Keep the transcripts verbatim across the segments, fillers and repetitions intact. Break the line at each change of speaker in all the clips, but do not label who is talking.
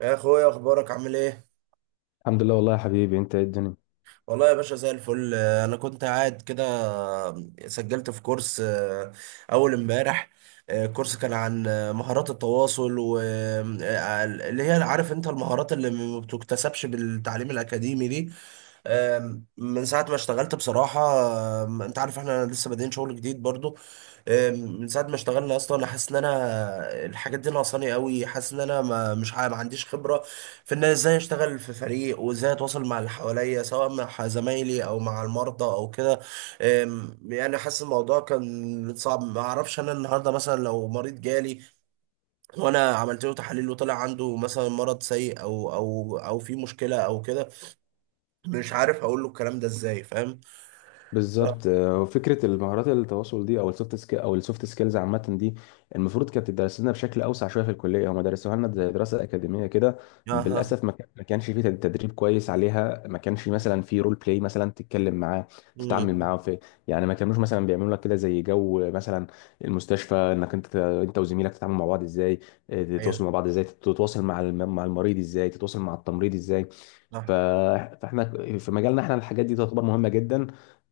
يا اخويا، اخبارك عامل ايه؟
الحمد لله والله يا حبيبي انت ايه الدنيا.
والله يا باشا زي الفل. آه، انا كنت قاعد كده. آه، سجلت في كورس آه، اول امبارح. آه، كورس كان عن آه، مهارات التواصل و آه، آه، اللي هي عارف انت المهارات اللي ما بتكتسبش بالتعليم الاكاديمي دي. آم، من ساعة ما اشتغلت بصراحة. آم، انت عارف احنا لسه بادئين شغل جديد برضو. آم، من ساعة ما اشتغلنا اصلا انا حاسس ان انا الحاجات دي ناقصاني قوي، حاسس ان انا ما مش ع- ما عنديش خبرة في ان ازاي اشتغل في فريق وازاي اتواصل مع اللي حواليا، سواء مع زمايلي او مع المرضى او كده. أم، يعني حاسس الموضوع كان صعب. ما اعرفش انا النهارده مثلا لو مريض جالي وانا عملت له تحاليل وطلع عنده مثلا مرض سيء او او او في مشكله او كده، مش عارف اقول له الكلام ده ازاي، فاهم؟
بالظبط، آه، وفكره المهارات التواصل دي او السوفت سكيل او السوفت سكيلز عامه دي المفروض كانت تدرس لنا بشكل اوسع شويه في الكليه. هم درسوها لنا زي دراسه اكاديميه كده.
اها.
بالاسف ما كان- ما كانش فيه تدريب كويس عليها. ما كانش مثلا في رول بلاي مثلا تتكلم معاه تتعامل
مم.
معاه في، يعني ما كانوش مثلا بيعملوا لك كده زي جو مثلا المستشفى، انك انت انت وزميلك تتعاملوا مع بعض ازاي، آه،
ايوه،
تتواصلوا مع بعض ازاي، تتواصل مع الم- مع المريض ازاي، تتواصل مع التمريض ازاي.
صح.
ف- فاحنا في مجالنا احنا الحاجات دي تعتبر مهمه جدا.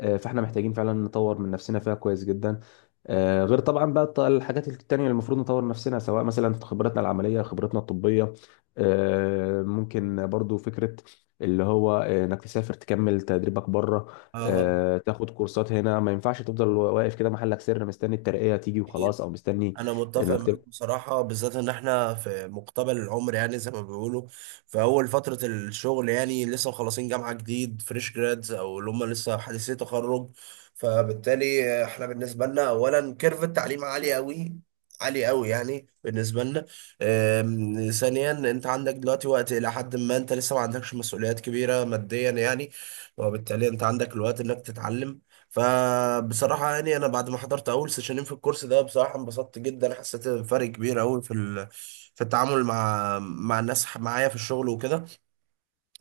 آه، فاحنا محتاجين فعلا نطور من نفسنا فيها كويس جدا. آه، غير طبعا بقى الط- الحاجات التانية اللي المفروض نطور نفسنا سواء مثلا في خبرتنا العملية خبرتنا الطبية. آه، ممكن برضو فكرة اللي هو، آه، انك تسافر تكمل تدريبك بره،
اها.
آه، تاخد كورسات هنا. ما ينفعش تفضل واقف كده محلك سر مستني الترقية تيجي وخلاص او مستني
انا متفق
انك
معاك
تبقى.
بصراحه، بالذات ان احنا في مقتبل العمر يعني زي ما بيقولوا، في اول فتره الشغل يعني، لسه مخلصين جامعه جديد، فريش جرادز او اللي هم لسه حديثي تخرج. فبالتالي احنا بالنسبه لنا اولا كيرف التعليم عالي قوي، عالي قوي يعني بالنسبه لنا. أم، ثانيا انت عندك دلوقتي وقت الى حد ما، انت لسه ما عندكش مسؤوليات كبيره ماديا يعني، وبالتالي انت عندك الوقت انك تتعلم. فبصراحة يعني أنا بعد ما حضرت أول سيشنين في الكورس ده بصراحة انبسطت جدا، حسيت بفرق كبير أوي في ال... في التعامل مع مع الناس معايا في الشغل وكده.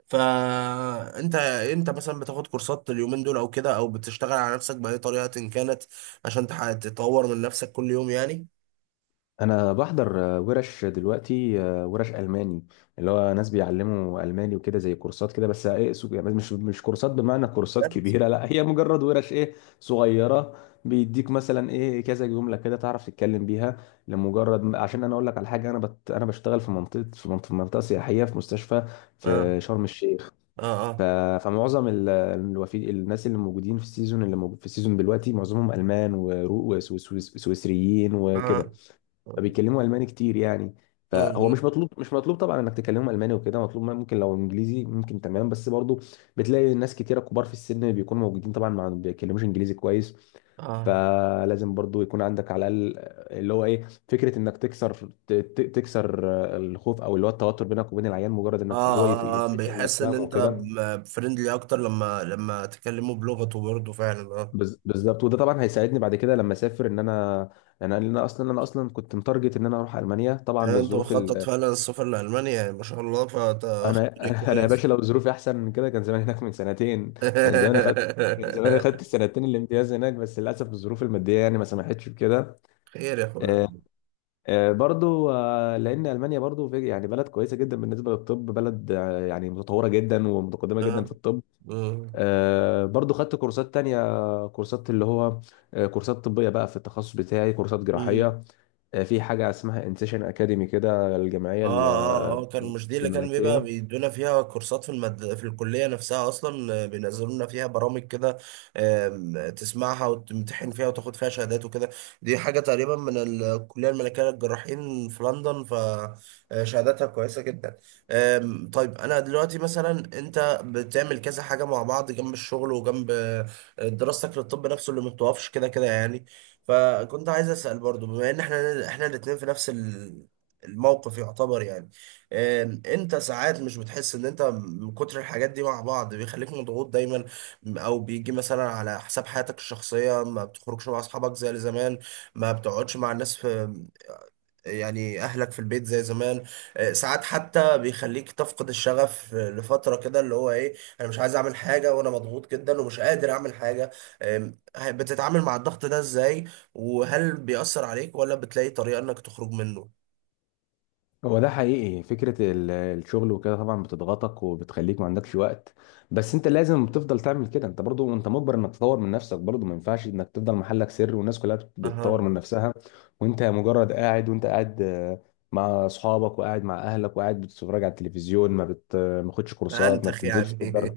فأنت، أنت مثلا بتاخد كورسات اليومين دول أو كده، أو بتشتغل على نفسك بأي طريقة إن كانت عشان تح- تطور من نفسك كل يوم يعني؟
انا بحضر آه، ورش دلوقتي، آه، ورش الماني، اللي هو ناس بيعلموا الماني وكده زي كورسات كده، بس آه، ايه سو- يعني مش مش كورسات بمعنى كورسات كبيره، لا هي مجرد ورش ايه صغيره. بيديك مثلا ايه كذا جمله كده تعرف تتكلم بيها، لمجرد عشان انا اقول لك على حاجه. انا بت... انا بشتغل في منطقه في منطقه, في منطقة سياحيه في مستشفى
اه،
في شرم الشيخ.
اه،
ف...
اه،
فمعظم ال... الوفي... الناس اللي موجودين في السيزون، اللي موجود في السيزون دلوقتي، معظمهم المان وسويسريين وكده.
اه،
فبيتكلموا الماني كتير يعني.
اه،
فهو
اه،
مش مطلوب مش مطلوب طبعا انك تكلمهم الماني وكده. مطلوب ممكن لو انجليزي ممكن تمام، بس برضو بتلاقي ناس كتيره كبار في السن بيكونوا موجودين طبعا ما بيتكلموش انجليزي كويس.
اه، اه.
فلازم برضو يكون عندك على الاقل اللي هو ايه فكره انك تكسر، ت- ت- تكسر الخوف او اللي هو التوتر بينك وبين العيان، مجرد انك ت- هو يف-
آه، آه،
يحس انك
بيحس ان
فاهمه
انت
وكده.
فريندلي اكتر لما لما تكلمه بلغته برضه فعلا آه.
بز- بالظبط، وده طبعا هيساعدني بعد كده لما اسافر. ان انا انا أنا اصلا انا اصلا كنت متارجت ان انا اروح المانيا طبعا
يعني انت
للظروف.
مخطط فعلا السفر لألمانيا يعني؟ ما شاء الله، فانت واخد طريق
انا انا يا
كويس.
باشا لو ظروفي احسن من كده كان زمان هناك من سنتين. كان زمان اخدت كان زمان اخدت السنتين الامتياز هناك، بس للاسف الظروف الماديه يعني ما سمحتش بكده.
خير يا
آه،
اخويا.
آه، برضو آه، لان المانيا برضو في يعني بلد كويسه جدا بالنسبه للطب، بلد آه، يعني متطوره جدا ومتقدمه جدا
اه.
في الطب.
آه.
آه، برضو خدت كورسات تانية، كورسات اللي هو آه، كورسات طبيه بقى في التخصص بتاعي، كورسات
مم.
جراحيه. آه، في حاجه اسمها انسيشن اكاديمي كده، الجمعيه
اه، اه،
ال-
هو كان مش دي اللي كان بيبقى
الملكيه.
بيدونا فيها كورسات في المد... في الكلية نفسها اصلا؟ آه، بينزلوا لنا فيها برامج كده، آم، تسمعها وتمتحن فيها وتاخد فيها شهادات وكده. دي حاجة تقريبا من الكلية الملكية للجراحين في لندن، فشهاداتها كويسة جدا. آم، طيب انا دلوقتي مثلا، انت بتعمل كذا حاجة مع بعض جنب الشغل وجنب آه، دراستك للطب نفسه اللي ما بتوقفش كده كده يعني. فكنت عايز اسال برضو بما ان احنا احنا الاثنين في نفس الموقف يعتبر يعني، آم، انت ساعات مش بتحس ان انت من كتر الحاجات دي مع بعض بيخليك مضغوط دايما، او بيجي مثلا على حساب حياتك الشخصية، ما بتخرجش مع اصحابك زي زمان، ما بتقعدش مع الناس في، يعني اهلك في البيت زي زمان. آه، ساعات حتى بيخليك تفقد الشغف لفترة كده اللي هو ايه، انا مش عايز اعمل حاجة وانا مضغوط جدا ومش قادر اعمل حاجة. آم، بتتعامل مع الضغط ده ازاي؟ وهل بيأثر عليك ولا بتلاقي طريقة انك تخرج منه؟
هو ده حقيقي فكرة ال- الشغل وكده طبعا بتضغطك وبتخليك ما عندكش وقت، بس انت لازم تفضل تعمل كده. انت برضو انت مجبر انك تطور من نفسك برضو. ما ينفعش انك تفضل محلك سر والناس كلها بت- بتطور
أها.
من نفسها، وانت مجرد قاعد، وانت قاعد آه، مع اصحابك وقاعد مع اهلك وقاعد بتتفرج على التلفزيون، ما بت ما بتاخدش
ما
كورسات ما
أنتخ
بتنزلش
يعني.
تتدرب.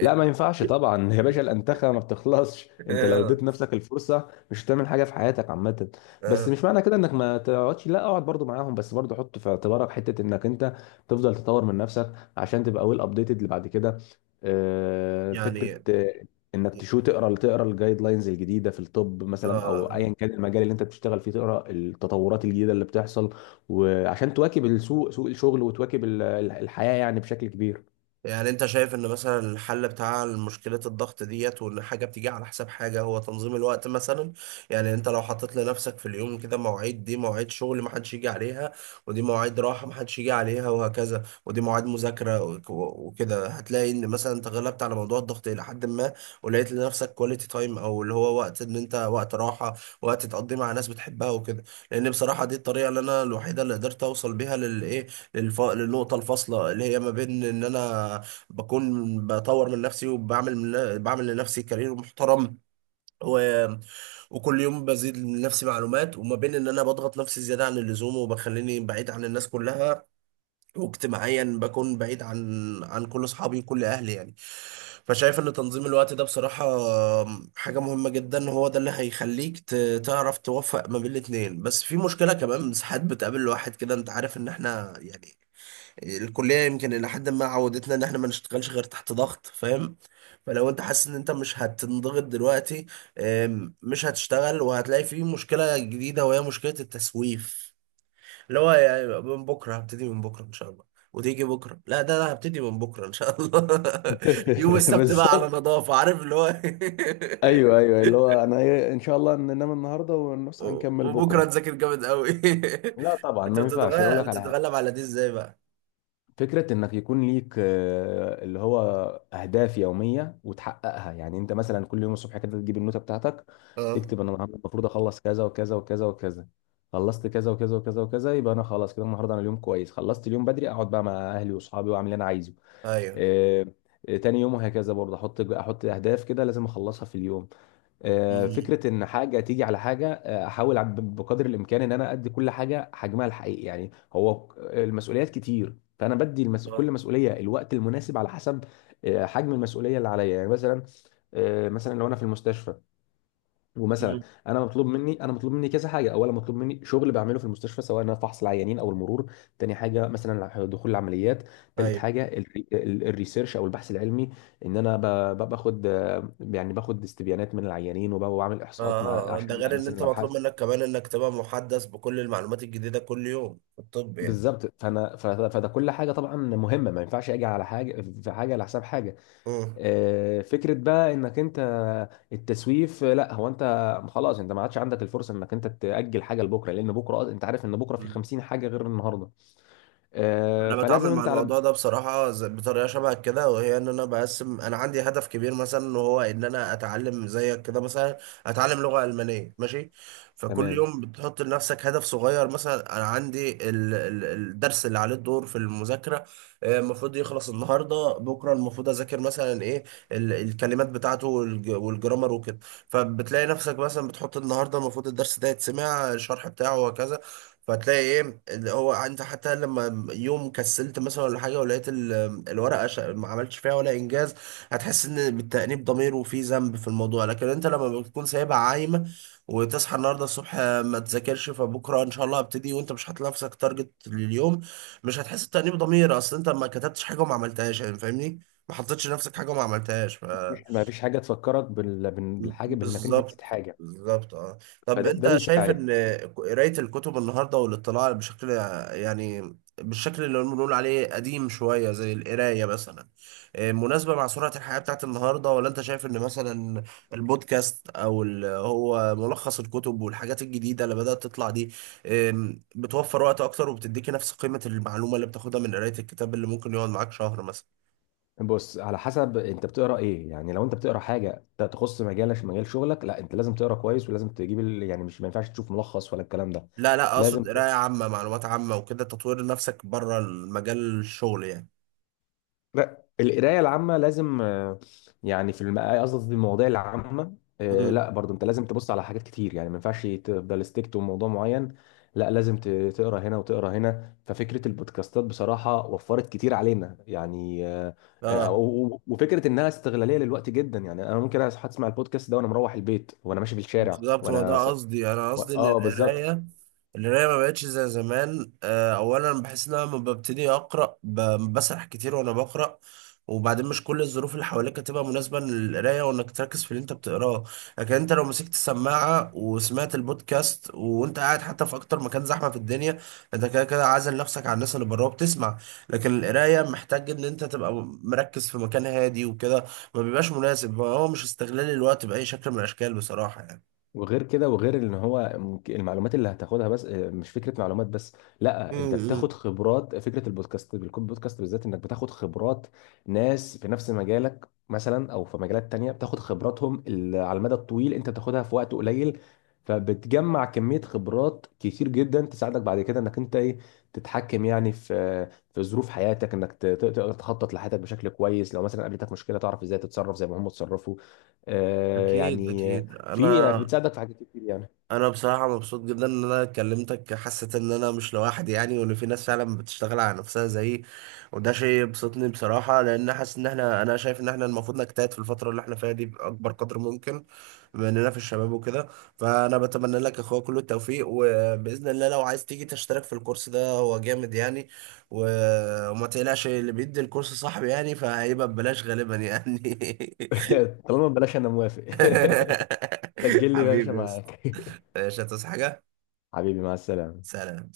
لا ما ينفعش طبعا يا باشا، الانتخه ما بتخلصش. انت لو
آه،
اديت نفسك الفرصه مش هتعمل حاجه في حياتك عامه. بس
آه،
مش معنى كده انك ما تقعدش، لا اقعد برضو معاهم، بس برضو حط في اعتبارك حته انك انت تفضل تطور من نفسك عشان تبقى ويل ابديتد اللي بعد كده. آه، فكره
يعني
آه، انك تشو تقرا تقرا الجايد لاينز الجديده في الطب مثلا او
آه.
ايا كان المجال اللي انت بتشتغل فيه، تقرا التطورات الجديده اللي بتحصل وعشان تواكب السوق، سوق الشغل، وتواكب ال- الحياه يعني بشكل كبير.
يعني انت شايف ان مثلا الحل بتاع مشكلة الضغط ديت، وان حاجة بتيجي على حساب حاجة، هو تنظيم الوقت مثلا؟ يعني انت لو حطيت لنفسك في اليوم كده مواعيد، دي مواعيد شغل محدش يجي عليها، ودي مواعيد راحة محدش يجي عليها، وهكذا، ودي مواعيد مذاكرة وك- وكده، هتلاقي ان مثلا انت غلبت على موضوع الضغط الى حد ما، ولقيت لنفسك كواليتي تايم او اللي هو وقت ان انت وقت راحة، وقت تقضيه مع ناس بتحبها وكده. لان بصراحة دي الطريقة اللي انا الوحيدة اللي قدرت اوصل بيها للايه، الف... للنقطة الفاصلة اللي هي ما بين إن أنا بكون بطور من نفسي وبعمل من... بعمل لنفسي كارير محترم، و... وكل يوم بزيد من نفسي معلومات، وما بين إن أنا بضغط نفسي زيادة عن اللزوم وبخليني بعيد عن الناس كلها، واجتماعيا بكون بعيد عن عن كل أصحابي وكل أهلي يعني. فشايف إن تنظيم الوقت ده بصراحة حاجة مهمة جدا، هو ده اللي هيخليك ت... تعرف توفق ما بين الاتنين. بس في مشكلة كمان ساعات بتقابل الواحد كده، أنت عارف إن إحنا يعني الكليه يمكن الى حد ما عودتنا ان احنا ما نشتغلش غير تحت ضغط، فاهم؟ فلو انت حاسس ان انت مش هتنضغط دلوقتي، آم، مش هتشتغل، وهتلاقي فيه مشكله جديده وهي مشكله التسويف، اللي هو يعني من بكره هبتدي، من بكره ان شاء الله، وتيجي بكره، لا ده انا هبتدي من بكره ان شاء الله. يوم السبت بقى على
بالظبط.
نظافه، عارف اللي هو.
ايوه ايوه اللي هو انا إيه، ان شاء الله ننام النهارده ونصحى نكمل
وبكره
بكره.
نذاكر جامد قوي.
لا طبعا
انت
ما ينفعش اقول
بتتغلب
لك على حاجه.
بتتغلب على دي ازاي بقى؟
فكره انك يكون ليك آه، اللي هو اهداف يوميه وتحققها. يعني انت مثلا كل يوم الصبح كده تجيب النوته بتاعتك،
اه.
تكتب انا النهارده المفروض اخلص كذا وكذا وكذا وكذا. خلصت كذا وكذا وكذا وكذا، يبقى انا خلاص كده النهارده انا اليوم كويس، خلصت اليوم بدري، اقعد بقى مع اهلي واصحابي واعمل اللي انا عايزه.
ايوه.
آه، آه، تاني يوم وهكذا، برضه احط احط اهداف كده لازم اخلصها في اليوم. آه،
مم.
فكره ان حاجه تيجي على حاجه، آه، احاول ب- بقدر الامكان ان انا ادي كل حاجه حجمها الحقيقي. يعني هو المسؤوليات كتير، فانا بدي المس...
آه.
كل مسؤوليه الوقت المناسب على حسب آه، حجم المسؤوليه اللي عليا. يعني مثلا آه، مثلا لو انا في المستشفى ومثلا،
مم.
انا مطلوب مني انا مطلوب مني كذا حاجه. اولا مطلوب مني شغل بعمله في المستشفى سواء انا فحص العيانين او المرور. تاني حاجه مثلا دخول العمليات. تالت
ايوه.
حاجه الري- ال- الريسيرش او البحث العلمي، ان انا ب- ب- باخد آه، يعني باخد استبيانات من العيانين وب- وبعمل
اه،
احصاءات مع
اه. آه. ده
عشان
غير ان
الاماكن
انت مطلوب
الابحاث.
منك كمان انك تبقى محدث بكل المعلومات الجديدة كل يوم في الطب يعني.
بالظبط، فانا ف- فده كل حاجه طبعا مهمه، ما ينفعش اجي على حاجه في حاجه على حساب حاجه. آه، فكرة بقى انك انت التسويف، آه، لا هو انت خلاص انت ما عادش عندك الفرصة انك انت تأجل حاجة لبكرة، لان بكرة أص- انت عارف ان بكرة في
مم.
خمسين حاجة غير النهاردة. آه،
انا بتعامل
فلازم
مع
انت على
الموضوع ده بصراحه ز- بطريقه شبه كده، وهي ان انا بقسم، انا عندي هدف كبير مثلا وهو ان انا اتعلم زيك كده مثلا، اتعلم لغه المانيه، ماشي. فكل
تمام.
يوم بتحط لنفسك هدف صغير، مثلا انا عندي ال- ال- الدرس اللي عليه الدور في المذاكره، آه، المفروض يخلص النهارده، بكره المفروض اذاكر مثلا ايه، ال- الكلمات بتاعته والج- والجرامر وكده. فبتلاقي نفسك مثلا بتحط النهارده المفروض الدرس ده يتسمع الشرح بتاعه وكذا. فتلاقي ايه اللي هو، انت حتى لما يوم كسلت مثلا ولا حاجه، ولقيت ال- الورقه ش- ما عملتش فيها ولا انجاز، هتحس ان بالتأنيب ضمير وفي ذنب في الموضوع. لكن انت لما بتكون سايبها عايمه وتصحى النهارده الصبح ما تذاكرش، فبكره ان شاء الله هبتدي، وانت مش حاطط لنفسك تارجت لليوم، مش هتحس بتأنيب ضمير، اصل انت ما كتبتش حاجه وما عملتهاش يعني، فاهمني؟ ما حطيتش لنفسك حاجه وما عملتهاش.
مفيش- ما فيش حاجة تفكرك بال- بال- بالحاجة بانك انت نسيت
بالظبط.
حاجة،
بالظبط، اه. طب
فده ده
انت شايف
بيساعد.
ان قراية الكتب النهارده والاطلاع بشكل، يعني بالشكل اللي بنقول عليه قديم شوية زي القراية مثلا، آه، مناسبة مع سرعة الحياة بتاعت النهارده؟ ولا انت شايف ان مثلا البودكاست، او اللي هو ملخص الكتب والحاجات الجديدة اللي بدأت تطلع دي، آم، بتوفر وقت اكتر وبتديكي نفس قيمة المعلومة اللي بتاخدها من قراية الكتاب اللي ممكن يقعد معاك شهر مثلا؟
بص على حسب انت بتقرا ايه. يعني لو انت بتقرا حاجه ت- تخص مجالك مجال شغلك، لا انت لازم تقرا كويس ولازم تجيب ال... يعني مش، ما ينفعش تشوف ملخص ولا الكلام ده.
لا، لا،
لازم،
اقصد قرايه عامه، معلومات عامه وكده، تطوير نفسك بره المجال الشغل يعني.
لا القرايه العامه لازم آه، يعني في الم- قصدي في المواضيع العامه، آه،
مم.
لا برضو انت لازم تبص على حاجات كتير. يعني ما ينفعش تفضل ستيك تو موضوع معين، لا لازم ت- تقرا هنا وتقرا هنا. ففكره البودكاستات بصراحه وفرت كتير علينا يعني. آه، آه،
اه،
و- و- وفكره انها استغلاليه للوقت جدا، يعني انا ممكن أس- اسمع البودكاست ده وانا مروح البيت وانا ماشي في الشارع
بالظبط، هو ده
وانا س...
قصدي. يعني انا
و،
قصدي ان
اه بالظبط.
القرايه، القرايه ما بقتش زي زمان. آه، اولا بحس ان انا لما ببتدي اقرا ب- بسرح كتير وانا بقرا، وبعدين مش كل الظروف اللي حواليك هتبقى مناسبه للقرايه وانك تركز في اللي انت بتقراه. لكن انت لو مسكت السماعه وسمعت البودكاست وانت قاعد حتى في اكتر مكان زحمه في الدنيا، انت كده كده عازل نفسك عن الناس اللي بره وبتسمع. لكن القرايه محتاج ان انت تبقى مركز في مكان هادي وكده، ما بيبقاش مناسب، هو مش استغلال الوقت باي شكل من الاشكال بصراحه يعني.
وغير كده، وغير ان هو ممك- المعلومات اللي هتاخدها بس آه، مش فكره معلومات بس، لا انت
امم.
بتاخد خبرات. فكره البودكاست بالكود بودكاست بالذات انك بتاخد خبرات ناس في نفس مجالك مثلا او في مجالات تانية، بتاخد خبراتهم ال- على المدى الطويل انت بتاخدها في وقت قليل. فبتجمع كميه خبرات كتير جدا تساعدك بعد كده انك انت ايه تتحكم يعني في، في ظروف حياتك، انك ت- تقدر تخطط لحياتك بشكل كويس. لو مثلا قابلتك مشكله تعرف ازاي تتصرف زي ما هم اتصرفوا. آه،
اكيد،
يعني
اكيد.
في،
انا
بتساعدك في حاجات كتير يعني.
انا بصراحه مبسوط جدا ان انا كلمتك، حسيت ان انا مش لوحدي يعني، وان في ناس فعلا بتشتغل على نفسها زيي، وده شيء يبسطني بصراحه، لان حاسس ان احنا، انا شايف ان احنا المفروض نجتهد في الفتره اللي احنا فيها دي باكبر قدر ممكن، بما اننا في الشباب وكده. فانا بتمنى لك يا اخويا كل التوفيق، وباذن الله لو عايز تيجي تشترك في الكورس ده هو جامد يعني، و- وما تقلقش اللي بيدي الكورس صاحبي يعني، فهيبقى ببلاش غالبا يعني.
طالما ببلاش انا موافق.
حبيبي،
سجل لي يا باشا
حبيبي يا اسطى.
معاك.
مش هتصحى حاجة.
حبيبي مع السلامة.
سلام.